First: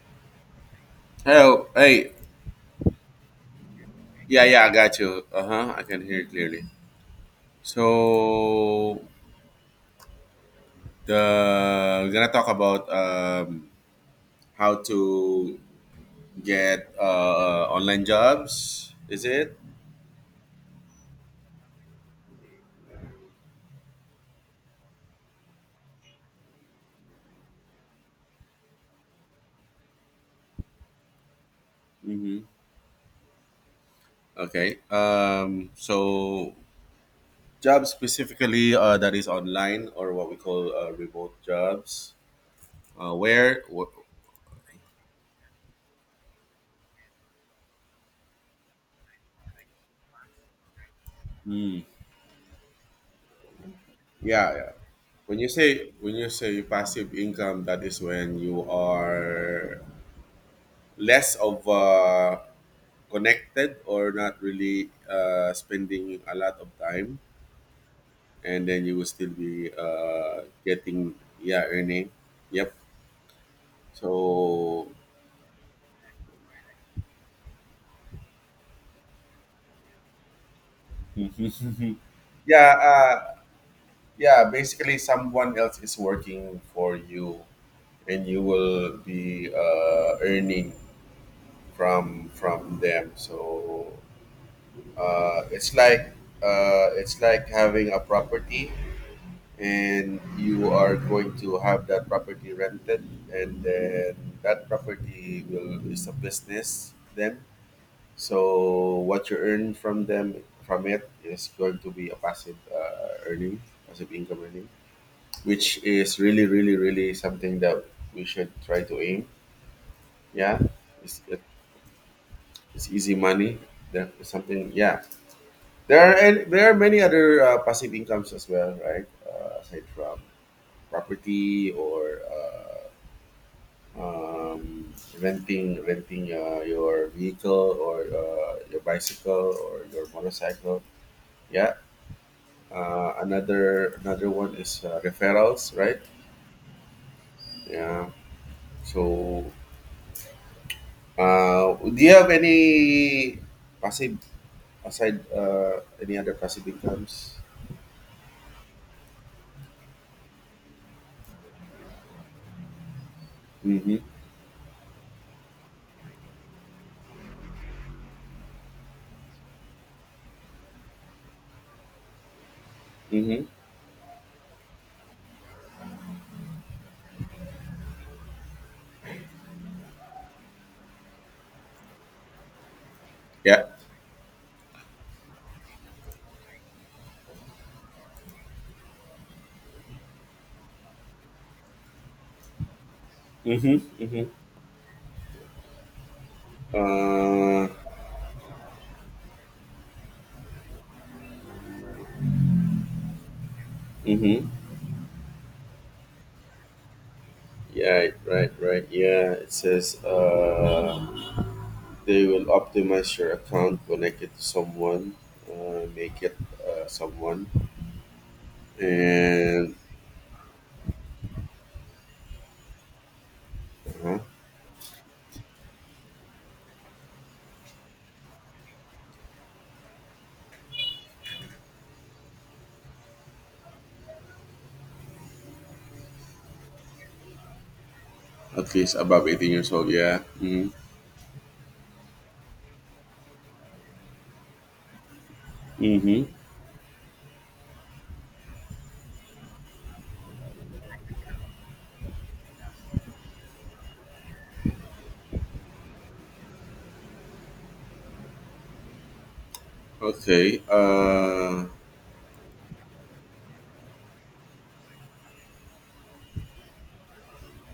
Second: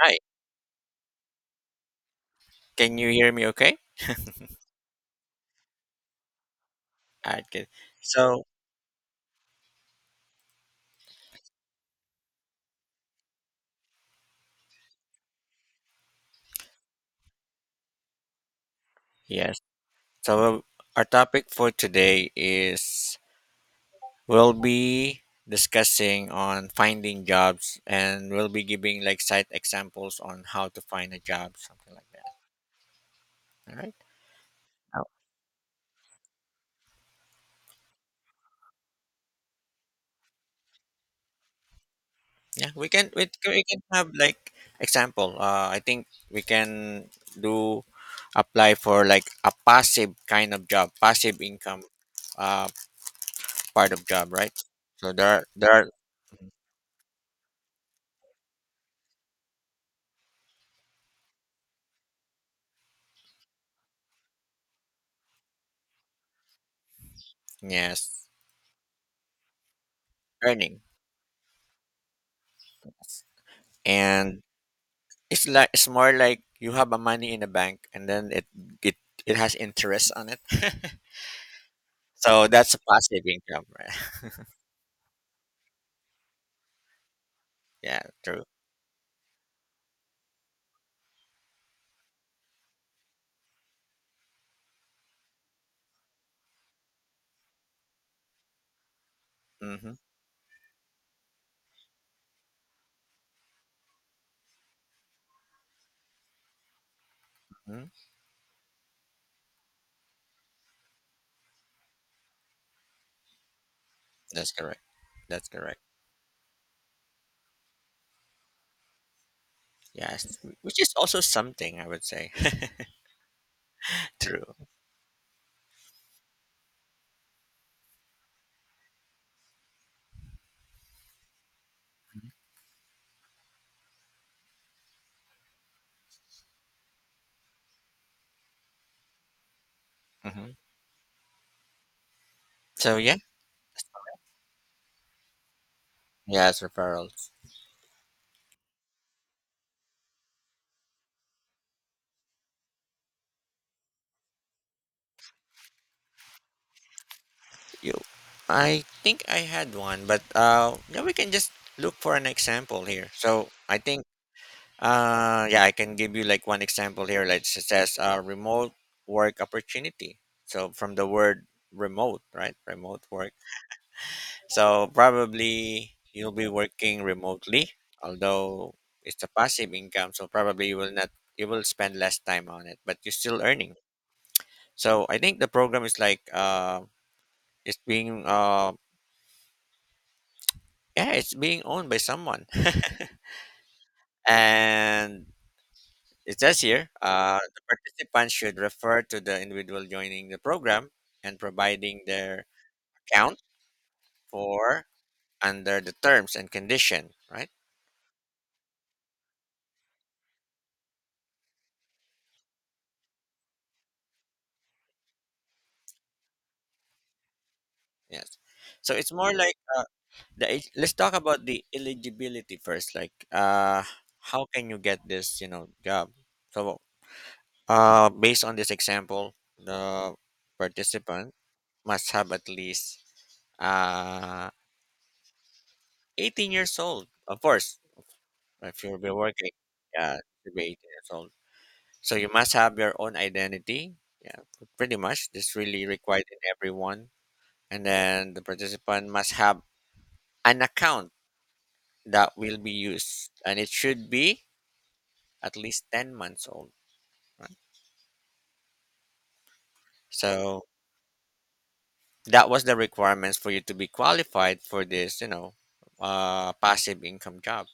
Hi, Hello. Hey. can you hear me okay? Yeah, yeah, I got you. Uh-huh. I can hear it clearly. Alright, good. So, So the we're gonna talk about how to get online jobs, is it? yes. So, our topic for today is we'll be discussing on finding jobs and we'll be giving like site examples on how to find a job, something like that. Mm-hmm. All right. Okay. Oh, So jobs specifically that is online or what we call remote jobs. yeah, we can Uh we where can wh- have like example. I think we can do apply for like a passive kind of job, passive Hmm. income uh part of job, Yeah, right? yeah. So When you there are say when you say passive income, that is when you are less of connected or not really spending a lot of time, yes, and then you will still be earning. getting, yeah, earning, yep. And So it's like it's more like you have a money in the bank and then it it has interest on it. So that's yeah, a passive income, right? yeah, basically someone else is working for you Yeah, and you true. will be earning from them. So it's like, it's like having a property Mm-hmm. and you are going to have that property rented, and then that property will is a business then. Hmm. So what you earn from them, from it, is going to be a passive earning, passive income That's earning, correct. That's which correct. is really, really, really something that we should try to aim. Yes, Yeah, which is it's, also something I would say. it's easy money. That is True. something, yeah. There are, and there are many other passive incomes as well, right? Aside from property or um, renting your vehicle or your bicycle or your Hmm. motorcycle. Yeah. So Uh, yeah, another another one is referrals, right? yes, referrals. Yeah. So, do you have any passive, aside any other passive incomes? You, I think I had one, but yeah, we can just look for an example here. So I Mm-hmm. think yeah, I can give you like one example here. Like it says, remote work opportunity. So from the word remote, right? Remote work. Mm-hmm. So probably you'll be working remotely, although it's a passive income. So probably you will not, you will spend less time on it, but you're still Yeah. earning. So I think the program is like, it's being, uh, yeah, it's being owned by someone, Mm-hmm. Mm-hmm. and it says here, the Uh, participants should refer to the individual joining the program and providing their account mm-hmm. for under the terms and condition, right? Yeah. Right. Right. Right. Yeah. It says. They will optimize your account, connect it to someone, make it someone, Yes. So it's more like and let's talk about the eligibility first. Like, uh, how can you get this, you know, job? So, based on this example, the participant must have at least uh 18 years old, of course. at If least you've been above 18 working, years old. yeah, Yeah. to be Mm-hmm. 18 years old. So you must have your own identity. Yeah, pretty much. This really Mm-hmm. required in everyone. And then the participant must have an account that will be used. And it should be at least 10 months old. Right? Okay. So that was the requirements for you to be qualified for this, you know, passive income job.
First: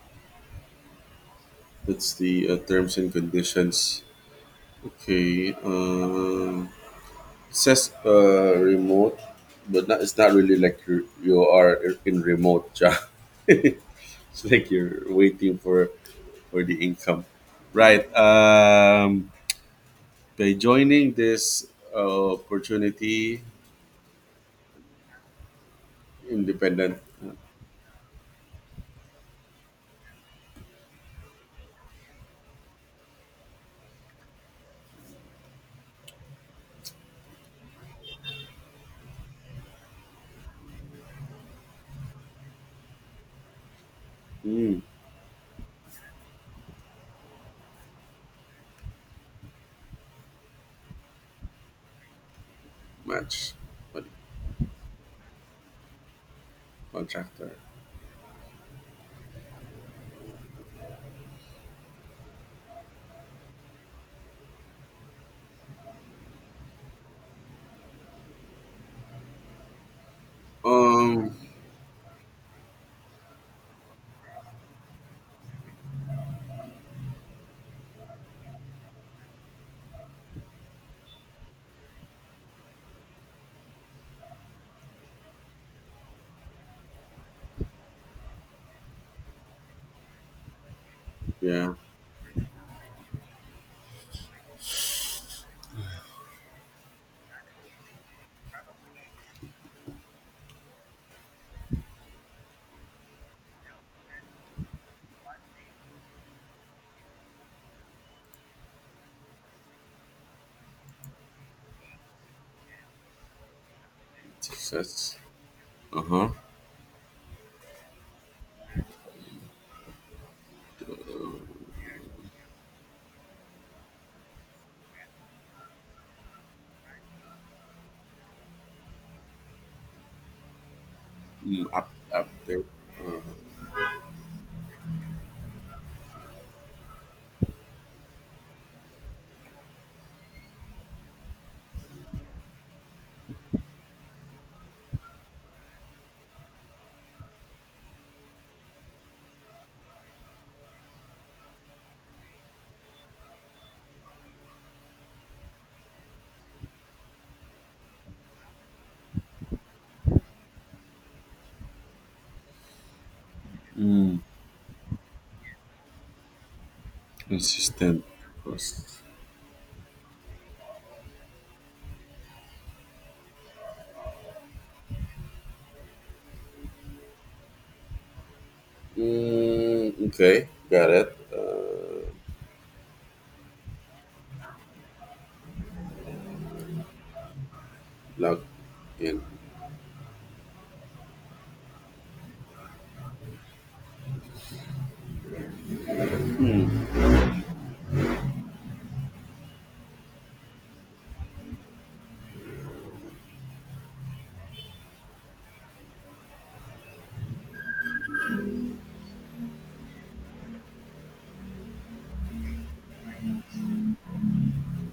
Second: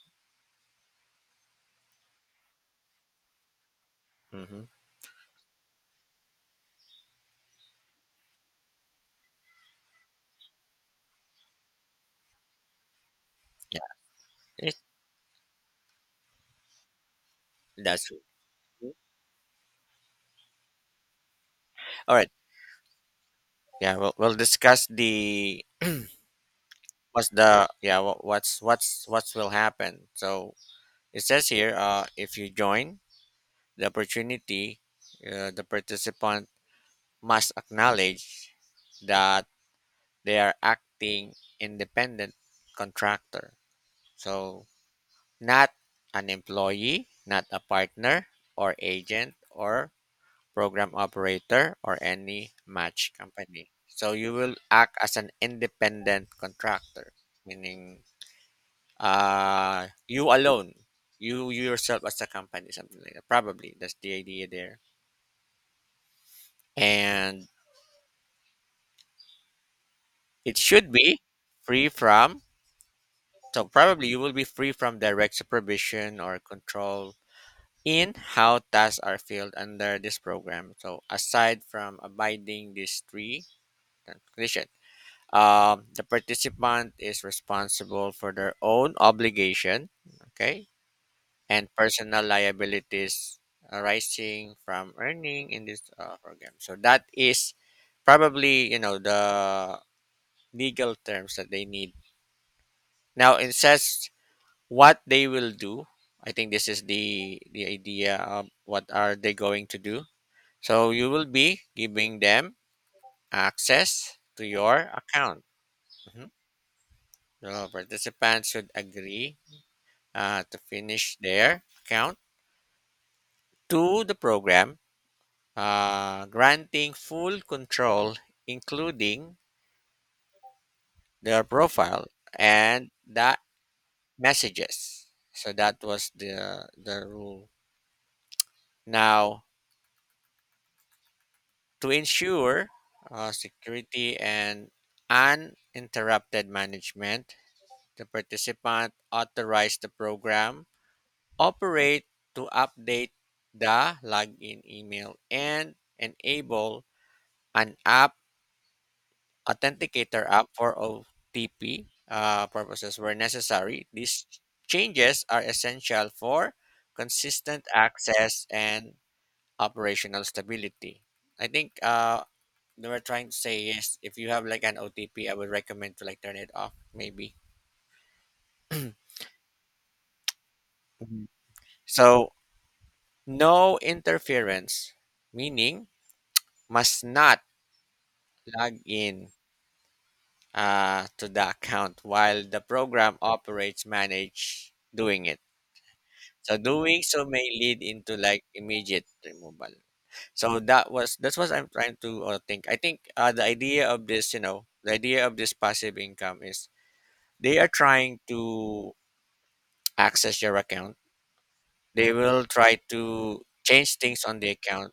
That's the terms and conditions. Hmm. Okay. It says remote, but not, it's not really like you are in remote job. Yeah, It's like it- you're waiting for the income, right? that's it. By joining this All right. Opportunity, We'll discuss the independent, what's the yeah what, what's will happen. So it says here, if you join the opportunity, the participant must acknowledge that they are acting independent contractor, so mm, not an employee, not a partner or agent or program operator or any match match, company. what- So you will act as an independent contractor, contractor. meaning you alone, you yourself as a company, something like that, probably that's the idea there. And it should be Um, free from, so probably you will be free from direct supervision or control in how tasks are filled under this program. So aside from abiding these three conditions, the participant is responsible for their own obligation, okay, and yeah, personal liabilities arising from earning in this program. So that is probably you know the legal terms that they need. Now it says what they will do. I think this is the idea of what are they going to do. So you will be giving them access to your success. account. Uh huh. Mhm. The participants should agree to finish their account to the program, granting full control, including their Mm, up, profile update. and Uh-huh. the messages. So that was the rule. Now, to ensure security and uninterrupted management, the participant authorized the program operate to update the login email and enable an app Authenticator app for OTP purposes where necessary. Mm, These changes are essential for consistent consistent access and cost. operational stability. I think they were trying to say is if you have like an OTP, I would recommend to like turn it off maybe. Mm, okay, got it. Mhm. So no interference, meaning must not Log log in. in to the account while the program operates manage doing it. So doing so may lead into like immediate removal. So that was that's what I'm trying to think. I think the idea of this, you know, the idea of this passive income is they are trying to access your account. They will try to change things on the account.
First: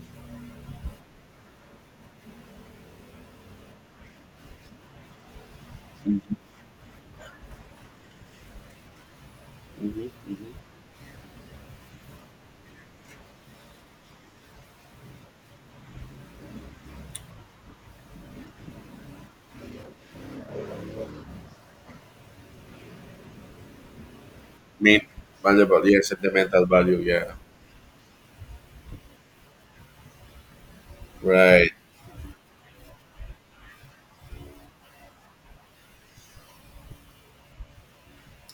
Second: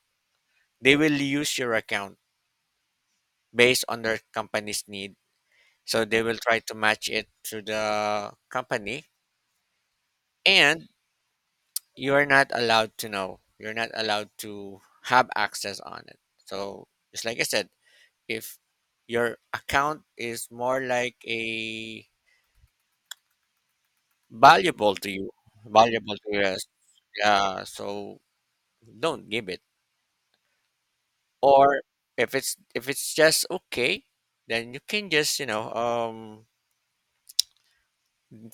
They will use your account based on their company's need. So they Mm-hmm, will try to match it to the company, mm-hmm, mm-hmm. and you are not allowed to know. You're not allowed to have access on it. So just like I said, if your account is more like a valuable Main to you, valuable, yeah, valuable to sentimental us, value, yeah. yeah. So don't give it. Right. Or if it's just okay, then you can just you know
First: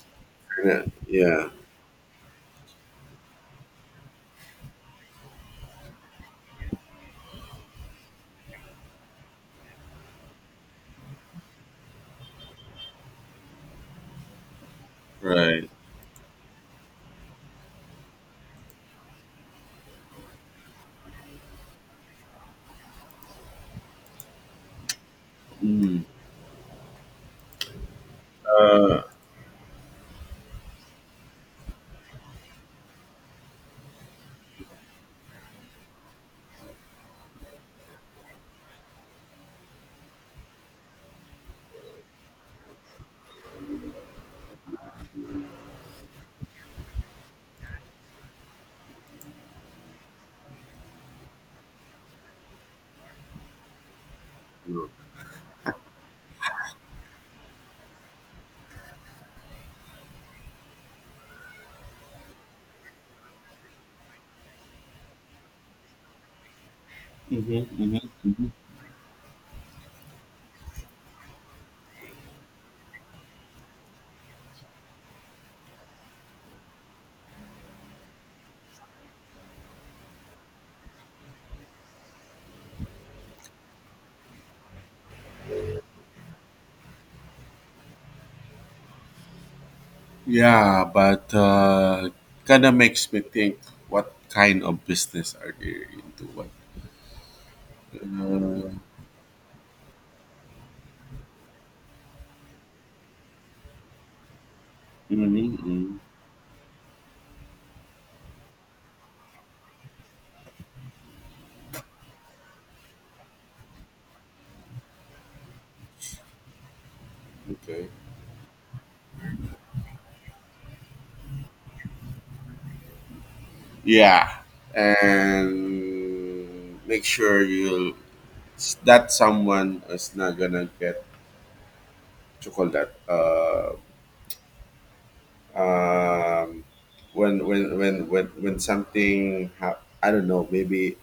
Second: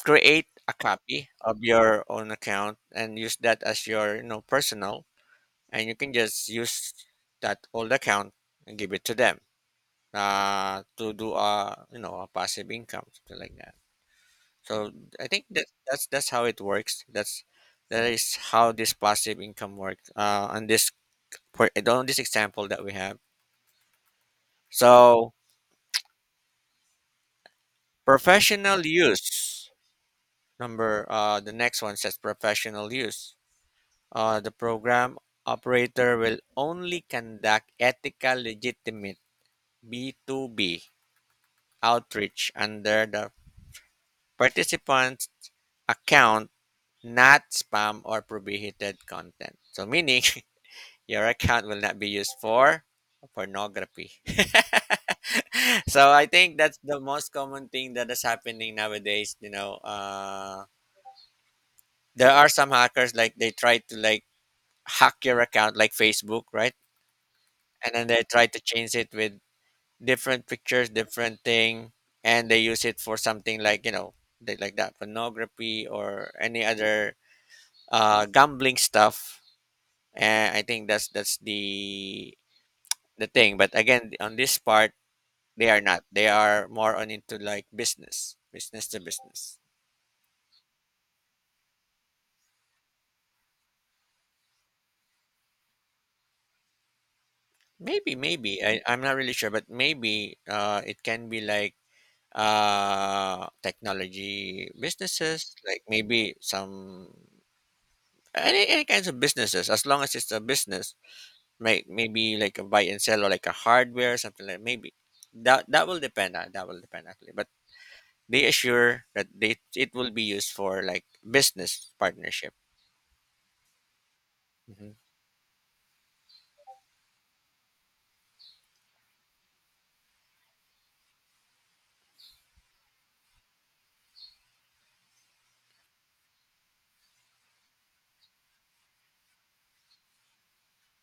create a Yeah, copy yeah. of your own account and use that as your you know personal, and you can just use that old account and give it to them to do a you know a passive income, something like that. So I think that Right. that's how it works. That is how this passive income works on this example that we have. So Mm. professional use, number the next one says professional use, the program operator will only conduct ethical legitimate B2B outreach under the participant's account, not spam or prohibited content. So meaning your account will not be used for pornography. So I think that's the most common thing that is happening nowadays. You know, there are some hackers like they try to like hack your account like Facebook, right? Mhm, And mhm, then they try mhm. to change it with different pictures, different thing, and they use it for something like you know, they, like that pornography or any other gambling stuff. And I think that's the thing. But again, on this part, they are not. They are more on into like business, business to business. Yeah, but kind of makes me think, what kind of business are they into? What? Maybe, maybe Uh, I, I'm not really sure, but maybe it can be like technology mhm, businesses, like mhm. maybe some any kinds of businesses. As long as it's a business, maybe like a buy and sell or like a hardware, something like maybe that. That will depend. Uh, that will depend actually. But Okay. they assure that they, it will be used for like business partnership. Yeah, Hmm. and make sure you that someone is not gonna get chocolate. Um, when something I don't know, maybe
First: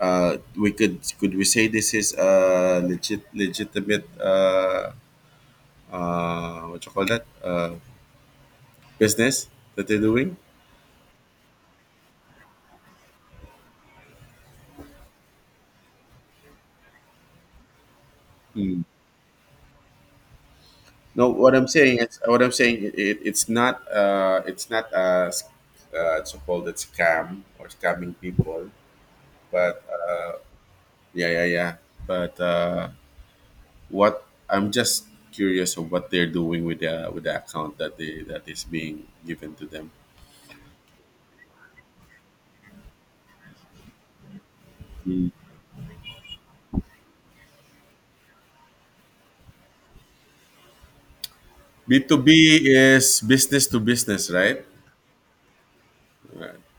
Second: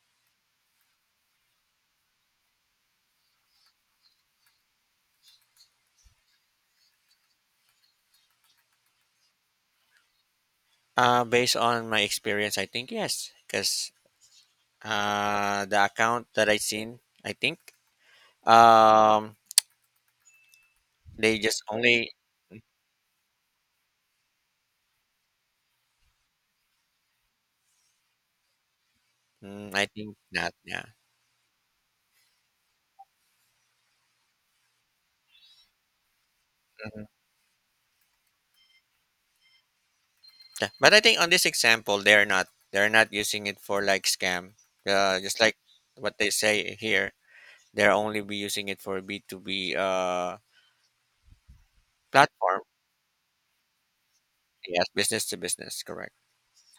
we could we say this is a legit, legitimate what you call that, business that they're doing? Based on my experience, I think yes, because the account that I seen, I think Hmm. um, No, they what just I'm saying only. is what I'm saying. It, it, it's not a so called a scam or scamming people, Mm, but I think not. Yeah. yeah, yeah, yeah. But what I'm just curious of what they're doing with Hmm. the account that they, that is being given to them. Yeah. But I think on this example, they're not. They're not using it for like scam. Just like what they say here, they're only be using it for B two B B two B platform. is business to business, right? Yes, business to business. Correct.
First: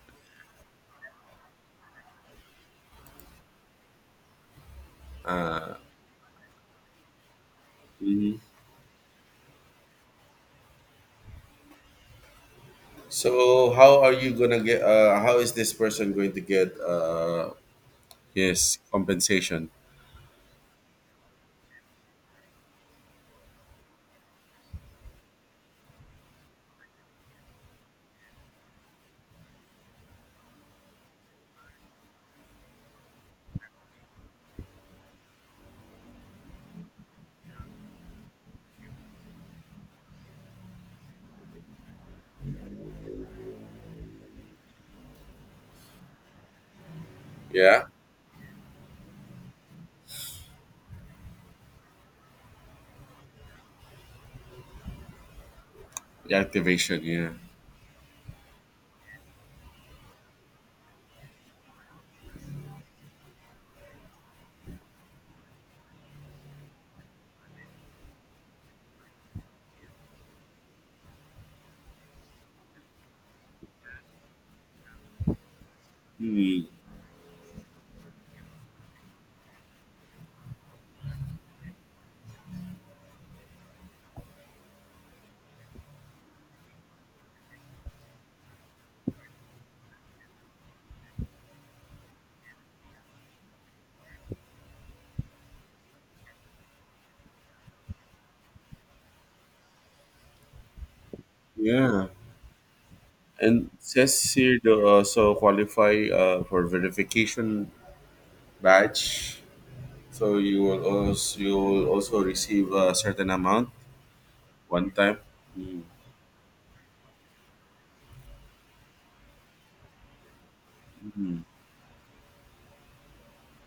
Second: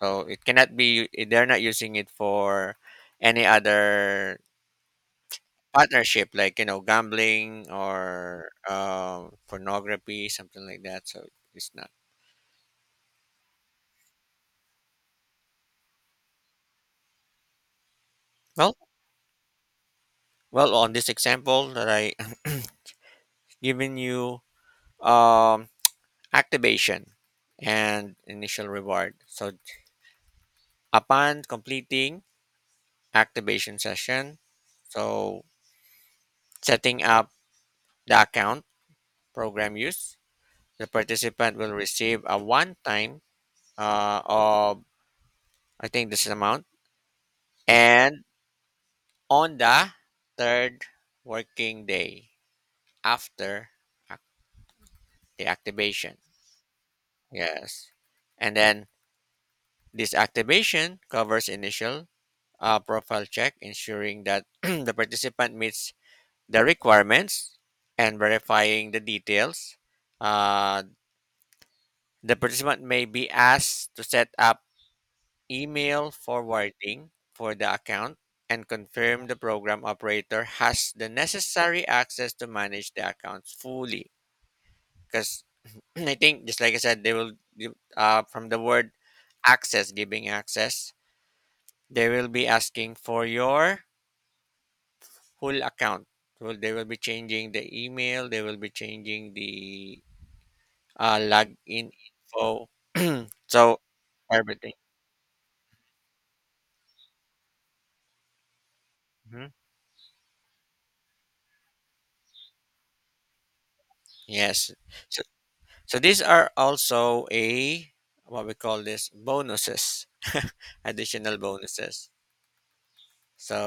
So it cannot be eh, they're not using it for any other partnership like you know gambling or pornography, something like that. So it's not. So how are you gonna get? How is this person going to get Well, his compensation? On this example that I given you, um, activation and initial reward. So upon completing activation session, so setting up the account program use, the participant will receive a one time of, I think this is amount. Yeah, And on the third working day after ac- the activation. the activation. Yeah. Yes. And then this activation covers initial profile check, ensuring that the participant meets the requirements and verifying the details. Uh, the participant may be asked to set up email Hmm. forwarding for the account and confirm the program operator has the necessary access to manage the accounts fully. Because I think, just like I said, they will, from the word access, giving access, they will be asking for your whole account. So they will be changing the email, they will be changing the login Yeah. info. And So, it says here everything. to also qualify for verification badge. Mhm. So you will also, you will also receive a certain amount Yes. one time. Mm. So these are also a what we call this bonuses, additional Mm. bonuses. So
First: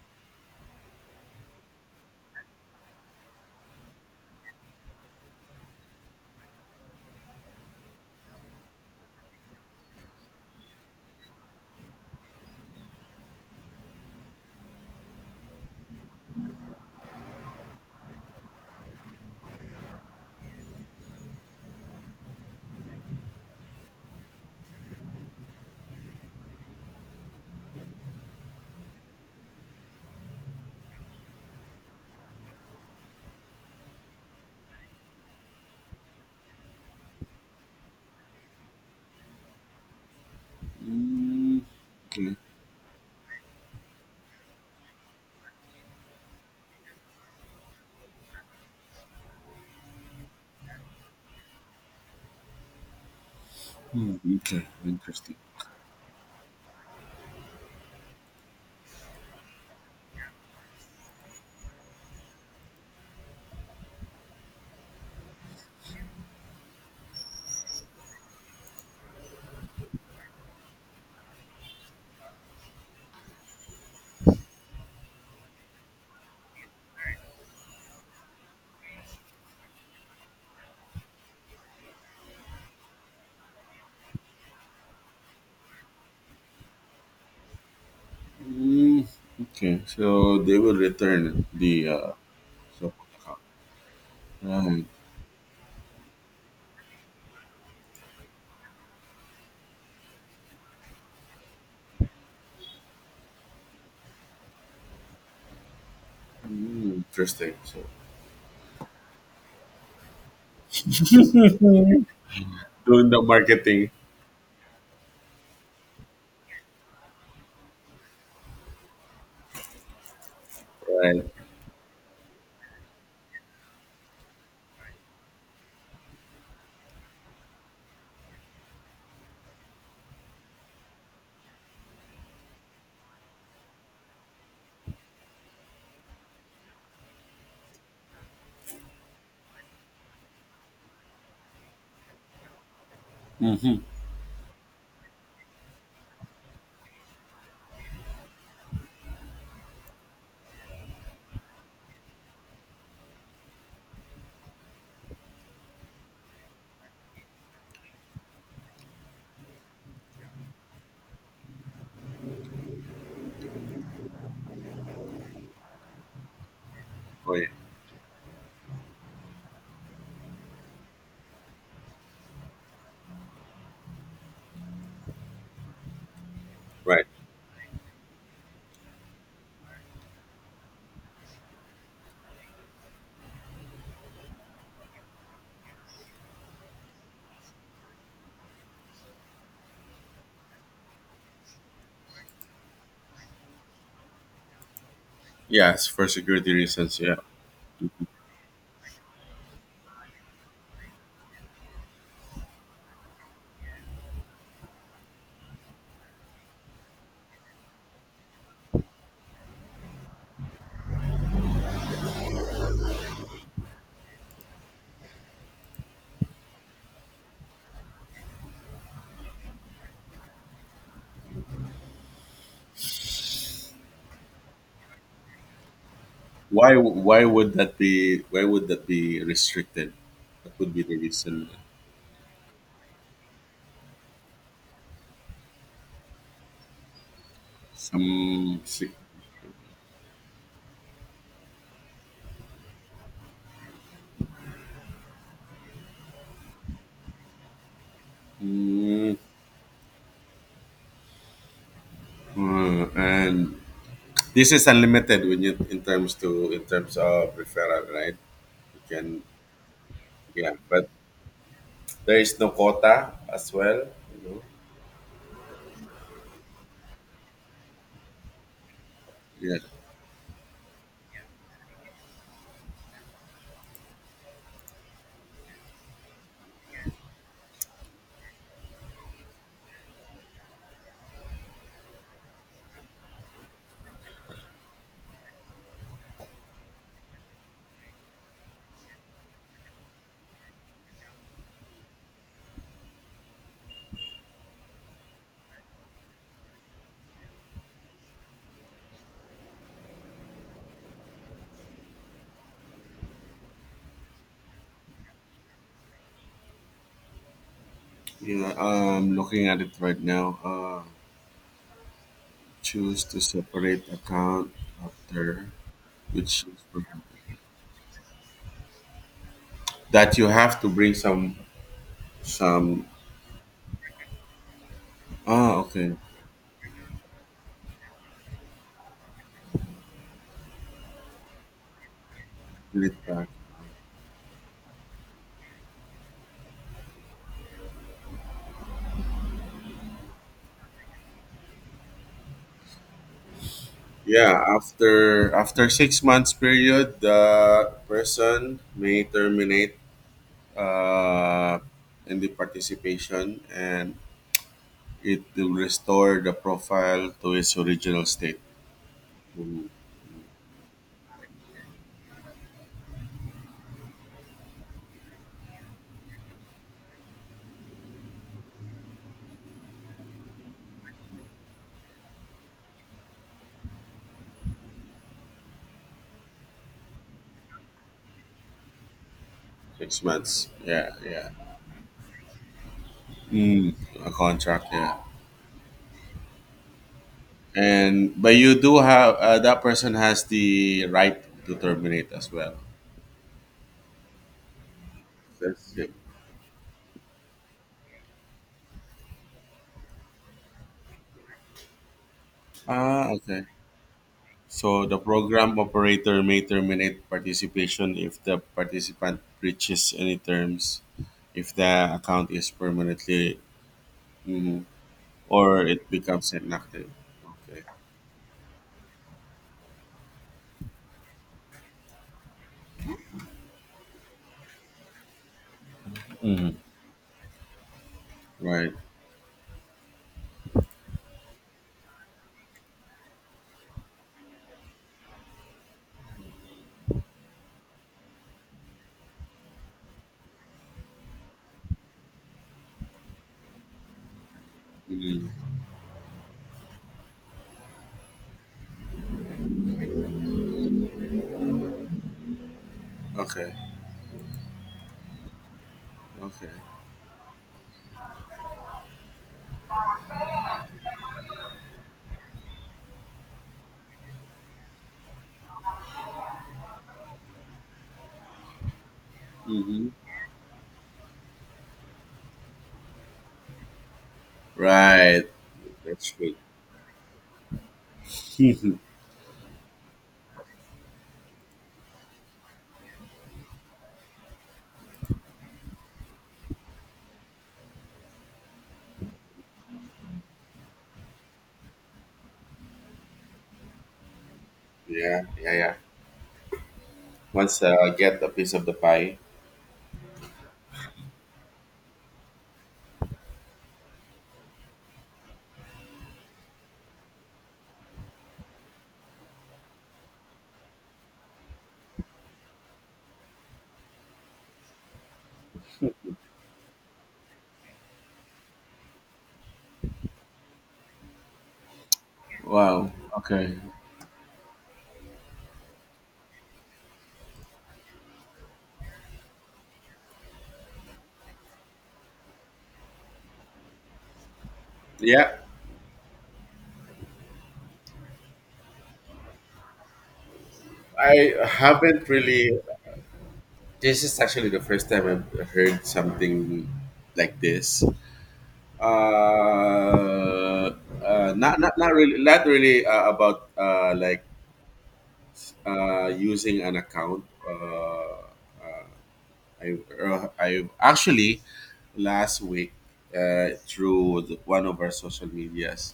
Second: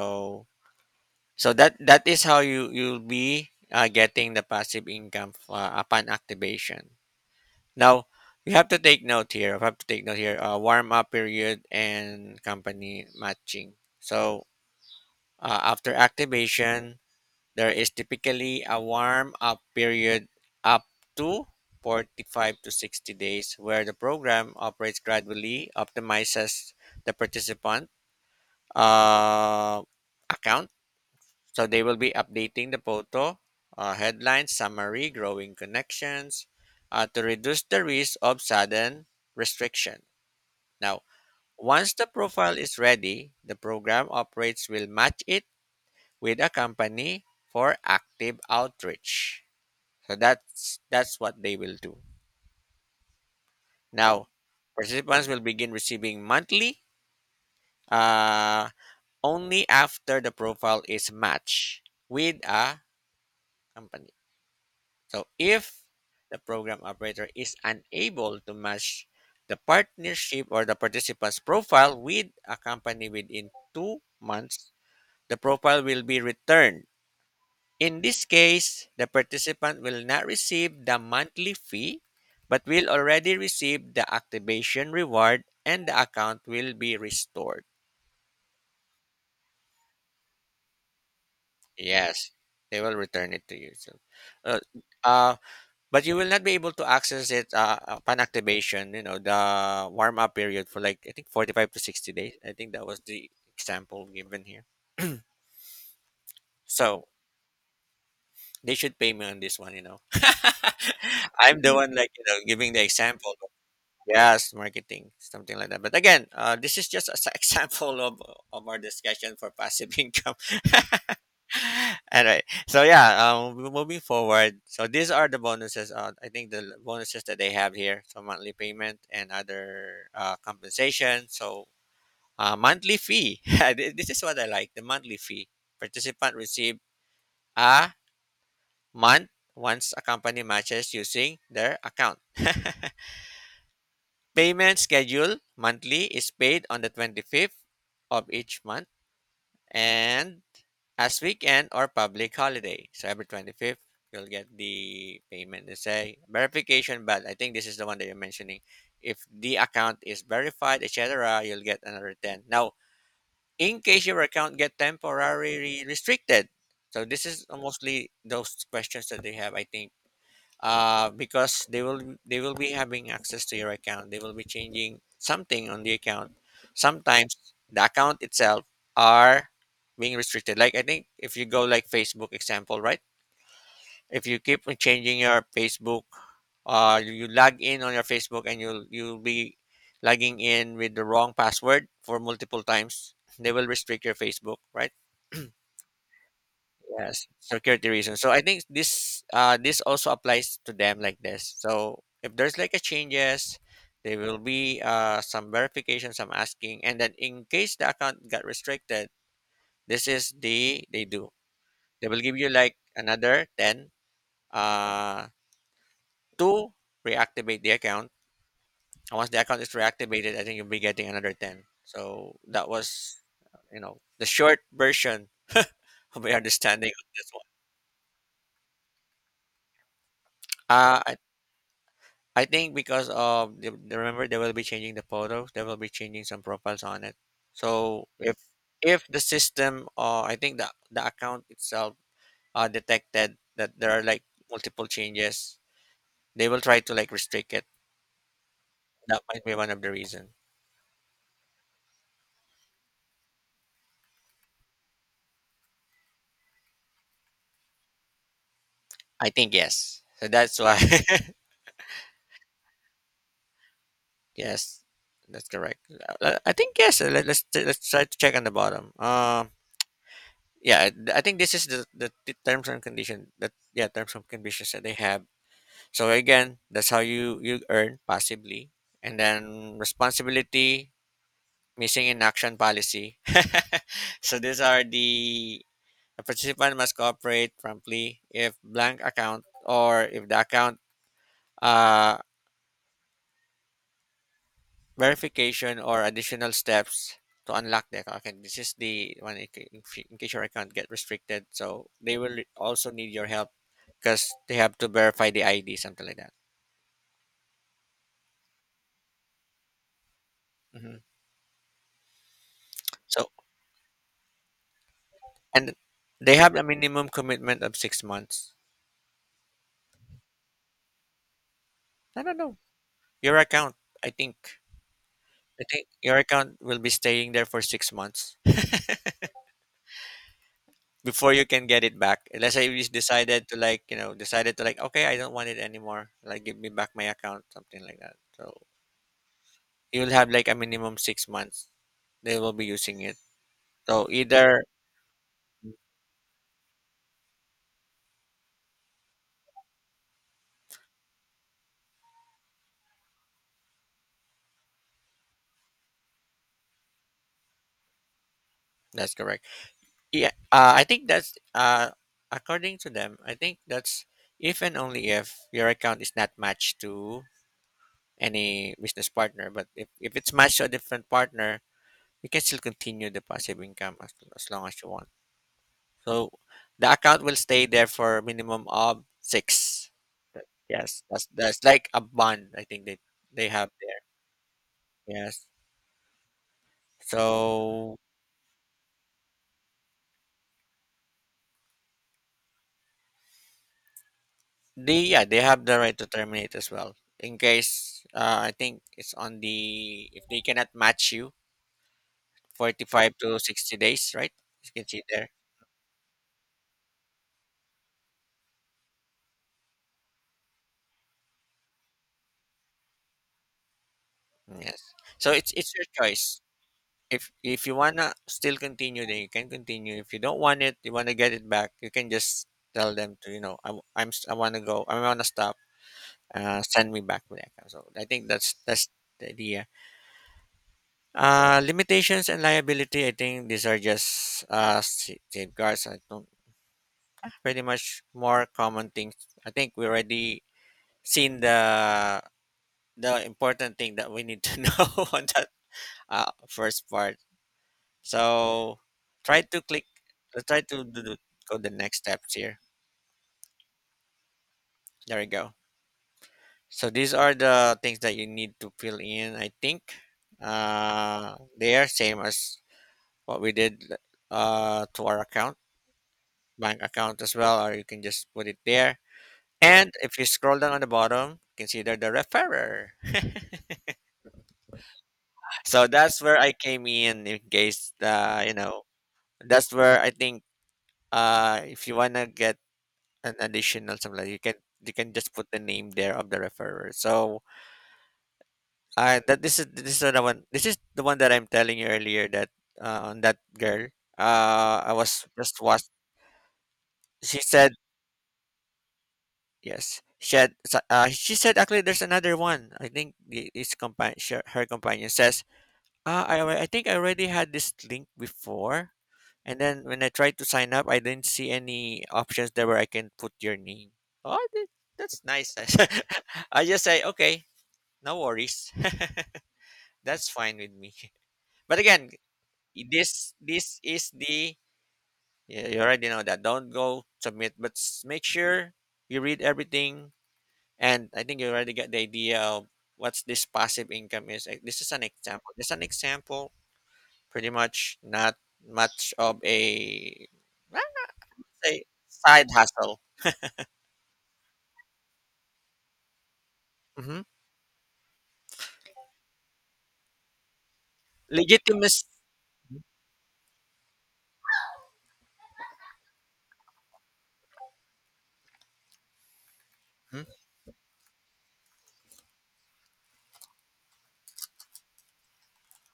so that that is how you you'll be getting the passive income upon activation. Now you have to take note here. I have to take note here. Warm up period and company matching. So after activation, there is typically a warm up period up to 45 to 60 days where the program operates gradually, optimizes the participant uh, account. So they will be updating the photo, headline, summary, growing connections to reduce the risk of sudden restriction. Now, Mm. once the Okay. profile is ready, the program operates will match it with a company for active outreach. So that's what they will do. Hmm, Now, okay. participants Interesting. will begin receiving monthly uh, only after the profile is matched with a company. So if the program operator is unable to match the partnership or the participant's profile with a company within 2 months, the profile will be returned. In this case, the participant will not receive the monthly fee but will already receive the activation reward and the account will be restored. Mm. Okay. So they will return the Yes, they so will return account. it to you. So, uh, Um, uh, but you will not be able to access it upon activation, the warm up period for like, I think 45 to 60 days. I think that was the example given here. mm, So interesting. So, they should pay me on this one. I'm the one like giving the doing the example. marketing. Yes, marketing, something like that. But again, this is just an example of our discussion for passive income. Right, All right. So yeah, we're moving forward. So these are the bonuses. I think the bonuses that they have here, so monthly payment and other compensation. So monthly fee. This is what I like. The monthly fee. Participant receive a month once a company matches using their account. Payment schedule monthly is paid on the 25th of each month and as weekend or public holiday. So every 25th, you'll get the payment. They say verification, but I think this is the one that you're mentioning. If the account is verified, etc., you'll get another 10. Now, in case your account get temporarily restricted, so this is right, mostly those questions that they have, I think because they will be having access to your account. They will be changing something on the account. right. Sometimes the account itself are being restricted. Like I think if you go like Facebook example, right? If you keep on changing your Facebook, you log in on your Facebook and you'll be logging in with the wrong password for multiple times. They will restrict your Facebook, right? Yes, for security reasons. Yeah. Yes, security reasons. So I think this also applies to them like this. So if there's like a changes, there will be some verification, some asking, and then in case the account got restricted, this is the they do. They will give you like another 10 uh to reactivate the account. And once the account is reactivated, I think you'll be getting another 10. So that was the short version of my Why? understanding of Why this one. would that be? Why would that be restricted? That would be the I reason. Think because of remember they will be changing the photos, they will be changing some profiles on it. So if Some. se- if the system or I think the account itself detected that there are like multiple changes, they will try to like restrict it. Mm, That might be one of the reason. And this is unlimited when you in terms to in terms of referral, right? You can, I think yes. So yeah. that's why But there is no quota as well, you know. yes, that's correct. I think yes. Let's try to check on the bottom. Yeah. Yeah, I think this is the terms and condition that, yeah, terms and conditions that they have. So again, that's how you earn passively, and then responsibility, missing in action policy. So these are the participant must cooperate promptly if blank account or if the account uh, verification or additional steps to unlock the account. Okay, this is the one in ca- in f- in case your account get restricted. So they will also need your help because they have to verify the ID, something like that. You know, looking at it right now. Mhm. Choose to So separate account after, And they which have is a minimum commitment of 6 months. that you have to bring some No, no, no. some. Your account, I think. Oh, I think okay. your account will be staying there for 6 months before you can get it back. Unless I Bring just it back. decided to like, okay, I don't want it anymore. Like, give me back my account, something like that. So you'll have like a minimum 6 months. They will be using it. So Yeah, either after 6 months period, the person may terminate uh, in the participation, and it will restore the profile to its original state that's correct. in Yeah, I think that's according to them. I think that's if and only if your account is not matched to any business partner. But if it's matched to a different partner, you can still continue the passive income as long as you want. So the account will stay there for a minimum of six. six months yeah, Yes, that's yeah. that's like a bond. I think they have Mm, there. a contract, yeah. Yes. So And but you do have that person has the right to terminate as well, they, yeah, they have that's the it. right to terminate as well in case I think it's on the if they cannot match you forty Ah, five to okay. 60 days, right? You So can the see there. program operator may terminate participation if the participant breaches any terms, if the account is permanently, mhm, Yes, so it's or it's your it becomes choice. inactive. If Okay. if you wanna still continue, then you can continue. If you don't want it, you wanna get it back, you can just tell them to I wanna go, I wanna stop. Send me back my account. So I think that's Right. that's the idea. Limitations and liability. I think these are just safeguards. I don't pretty much more common things. I think we already seen the important thing that we need to know on Mhm. that first part. So try to click, try to go the next steps here. Okay. There we go. Okay. So these are the things that you need to fill in. I think they are same as what we did to our account, bank account as well, or you can just put it there. Hmm. And if you scroll down on the bottom, consider the referrer. Right. So That's that's good. where I came in case, that's where I think if you want to get an additional something like you can just put the name there of the referrer. So I that this is the one, that I'm telling you earlier, that on that girl. I Yeah, was yeah, just yeah, watch. She once said I get a piece of the pie. yes. She said actually there's another one. I think the- his companion her companion says I think I already had this link before. And then when I tried to sign up, I didn't see any options there where I can put your name. Oh, that's nice. I just say okay, no worries. That's fine with me. But again, Wow. this Okay. this is the, yeah, you already know that. Don't go submit, but make sure you read everything. And I think you already get the idea of what's this passive income is. Like, this is an Yeah, example. This is an example. Pretty much not much of a, well, I say haven't side really. hustle. This is actually the first time I've heard something Mm-hmm. like this. Not not not Legitimacy. really not really about like using an account. I actually last week through the, one of our social medias,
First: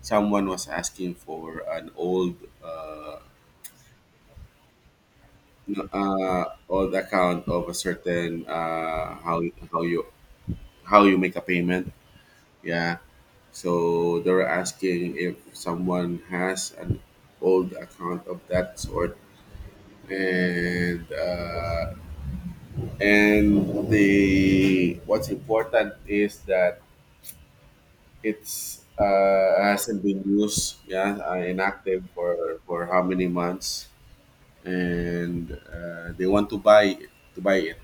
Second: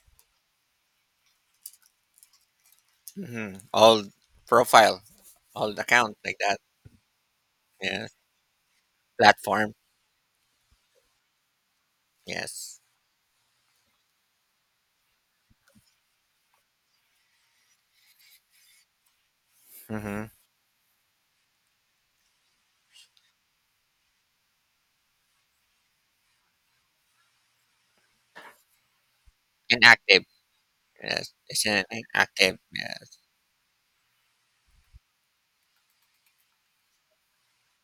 someone was asking for an old. Uh, Mm-hmm. All profile, all account like that. on the account of a Yeah. certain how, Platform. how you how you make a payment. Yes. Yeah. So they were asking if someone has an old account of that sort, Mm-hmm. and uh, and the what's important is that it's hasn't been Inactive. used, yeah, Yes. It's an inactive inactive. for how Yes. many months, and they want to buy it,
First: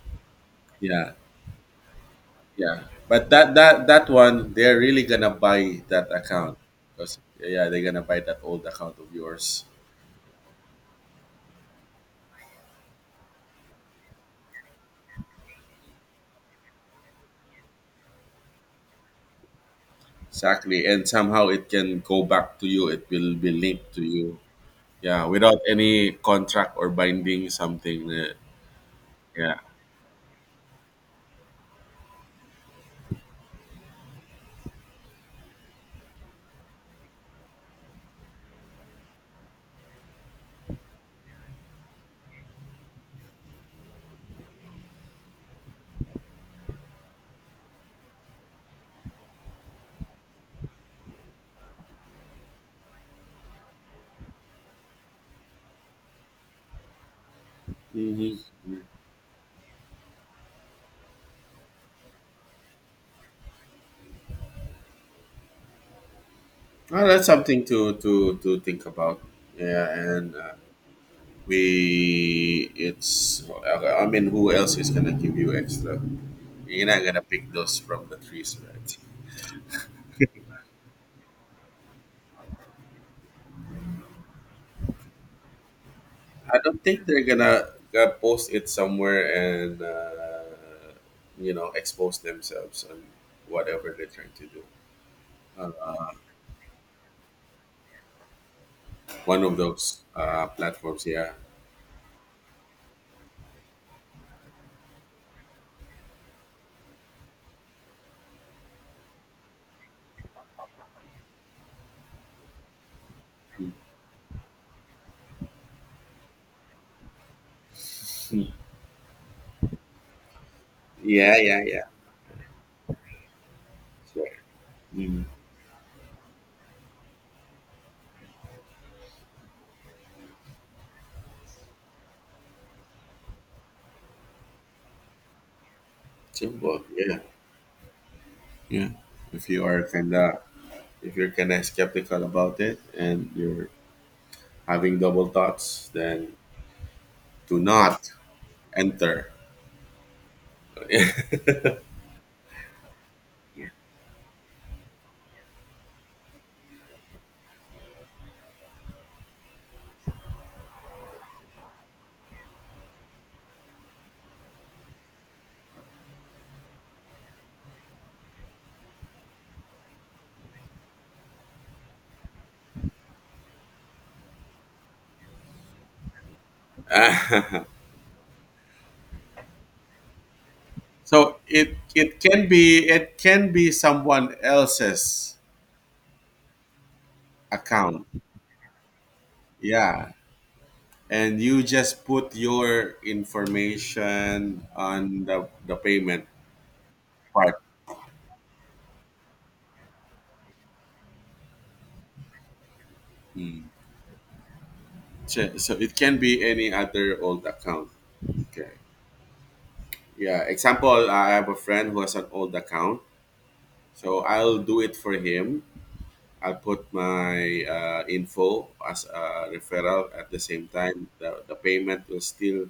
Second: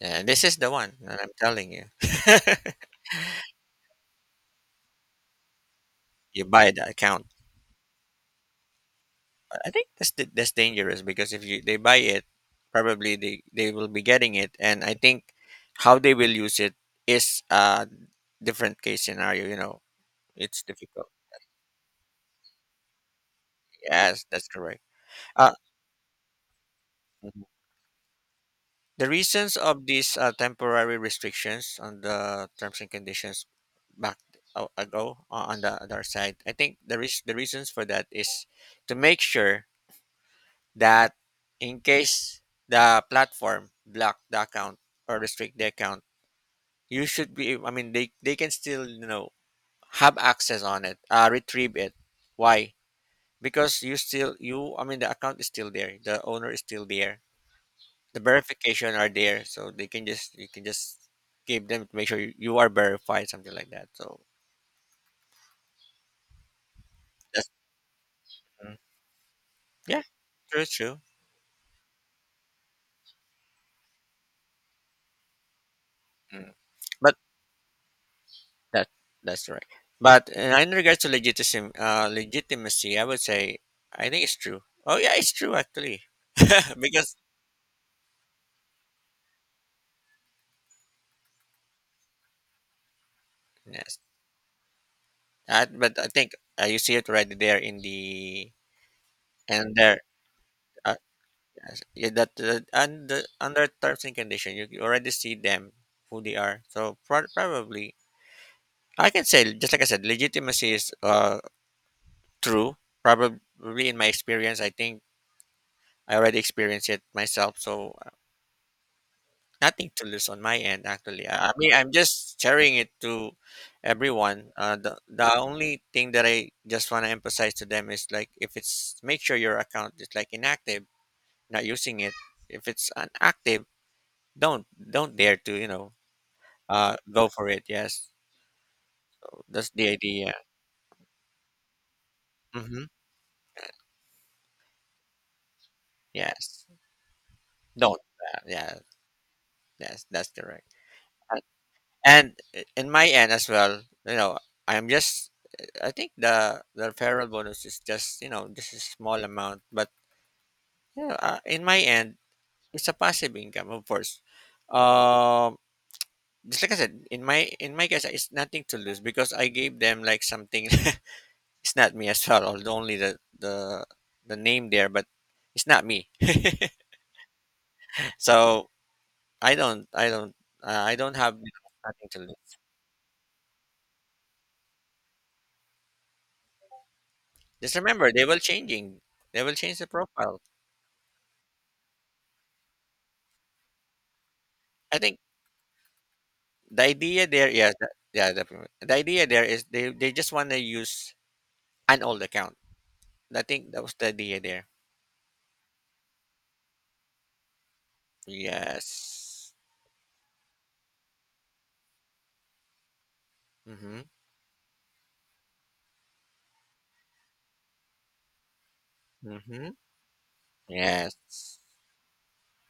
Yeah, this is the one yeah. that I'm telling you. Yeah, but that one they're really gonna buy that You account, buy the because account. yeah, they're gonna buy that old account of But yours. I think that's that's dangerous because if you they buy it, probably they will be getting it, and I think how they will use it is a different case scenario. It's Exactly, and difficult. somehow it can go back to you. It will be linked to Yes, you. that's correct. Yeah, Uh, without any contract or binding something. Uh, The reasons yeah. of these temporary restrictions on the terms and conditions back ago, on the other side, I think the reasons for that is to make sure that in case the platform block the account or restrict the account, you should be. I mean, they can still, have access on it, retrieve it. Why? Because you still you. I mean, the account is still there. The owner is still there, the Hmm. verification are there, so they can just you can just give them to make sure you are verified, something like that. So Well, that's that's something to mm, think about. Yeah, yeah, and true, true. we it's I mean, who else is gonna give you extra? mm. You're not But gonna pick those from the trees, that right? that's right, but in regards to legitimacy I would say I think it's true. Oh yeah, it's true actually. I don't think Because they're gonna post it somewhere and you know, expose themselves on whatever yes, they're trying to do. Uh, but I think you see it right there in the, one of and those there, uh, platforms, yeah. yes, yeah, that, and the, under terms and condition you already see them who they are, so probably I can say, just like I said, legitimacy is true. Probably in my experience, I think I already experienced it myself. So Mm. nothing to lose on my end, actually. Yeah, I yeah, mean, yeah. I'm just sharing it to Sure. everyone. The, Mm. the only thing that I just want to emphasize to them is like, if it's make sure your account is like inactive, not using it. If it's unactive, don't don't dare to Simple, yeah, go for it. Yes, yeah. If you that's are the idea. kinda, if you're kinda skeptical about it Hmm. and you're having double thoughts, then Yes, do don't. not Yeah, enter. yes, that's correct. Uh, And in my end as well, I'm just I think the referral bonus is just, just a small amount, but, in my end, it's a passive income, of course. Um, just like I said, in my case, it's nothing to lose because I gave them like something. It's not me as well, although only the name there, but it's not me. So I don't I don't I don't have So it nothing to lose. It can be someone else's Just account. remember, they will changing. They will change the Yeah. profile. And you just put your information I think on the payment the idea there, part. Yeah the, the idea there is they just want to use an old account. I Mm. think that was the idea there. So, so it can be any other old account. Okay. Yes. Yeah. Example, I have a friend who has an old account. Mm-hmm. So I'll do it for him. I'll put my info as a Mm-hmm. referral at the same time. The Yes, payment will still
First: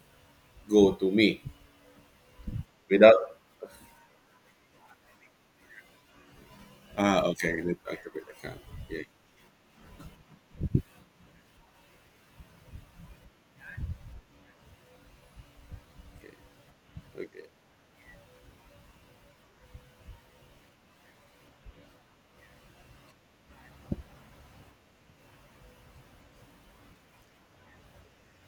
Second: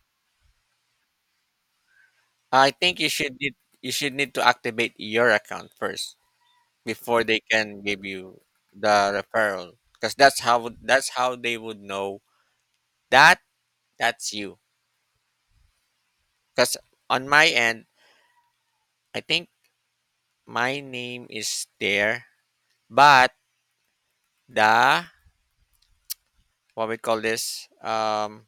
go to me I think without. You should need to activate your account first Ah, before they okay. Let's can talk give about you the car. the Yeah. referral, because that's how they would know that that's you. Okay. Because on Okay. my end, I think my name is there, but the, what we call this,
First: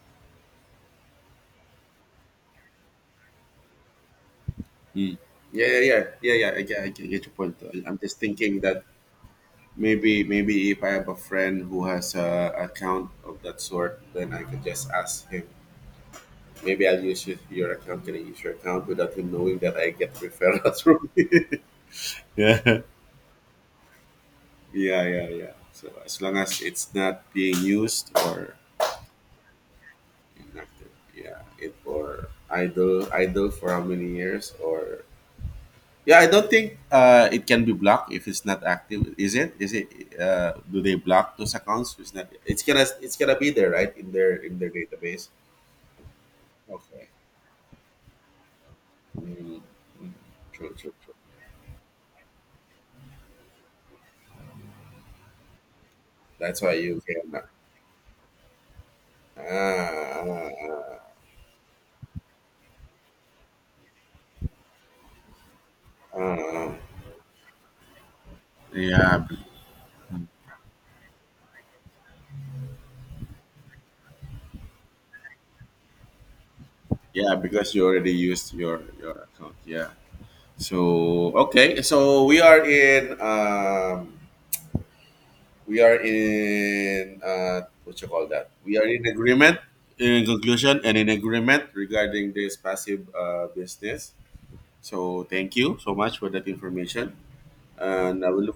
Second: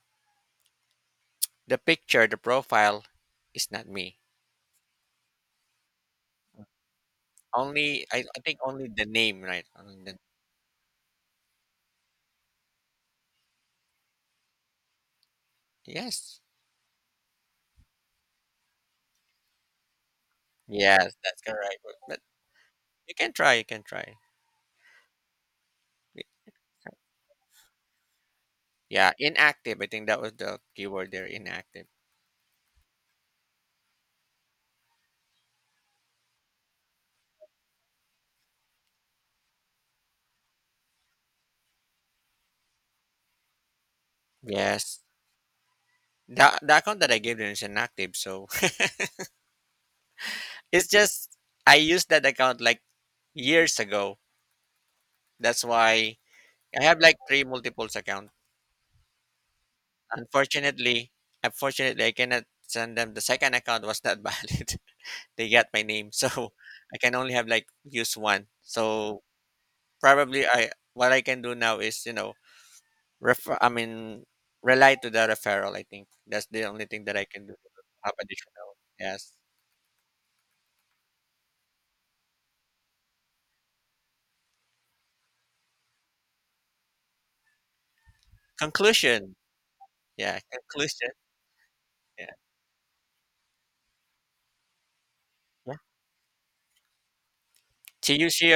the profile is not me. Mm. Yeah, yeah, yeah, yeah, yeah. I get your point. I- I'm Only just I think thinking that only the name, right? Maybe, maybe if I have a friend who has a account of that sort, then I could just ask him. Yes. Maybe I'll use your account. Can I use your account without him knowing that I get referrals from Yes, you? that's correct, but, Yeah. you can try you can try. Yeah, yeah, yeah. So as Y- long as it's not being used or yeah, inactive. I think that was the inactive, keyword there. yeah, it Inactive. or idle, idle for how many years or. Yeah, I don't think it can be blocked if it's not active. Is it? Is it? Do they block those accounts? It's not. It's gonna. It's gonna be there, right? In their Yes. database. The account Okay. that I gave them is inactive, so Mm, mm. True. it's True. True. just I used that account like years ago. That's why That's why I have you like can. Ah, three multiples account. ah, Unfortunately, ah, I cannot send them. The second account was not valid. They got my name, so ah. I can only have like use one. Yeah. So probably I what I can do now is, refer. I mean, rely to the referral. I think that's the only thing that I Yeah. can do. Because you already Have used additional, your yes. account. Yeah. So okay. So we are in. We are in what you call that? We are in Conclusion. agreement, in Yeah. conclusion, and in Conclusion. agreement regarding Yeah. this passive business. So thank Yeah. you so much for that information, See and I you. will See look. you.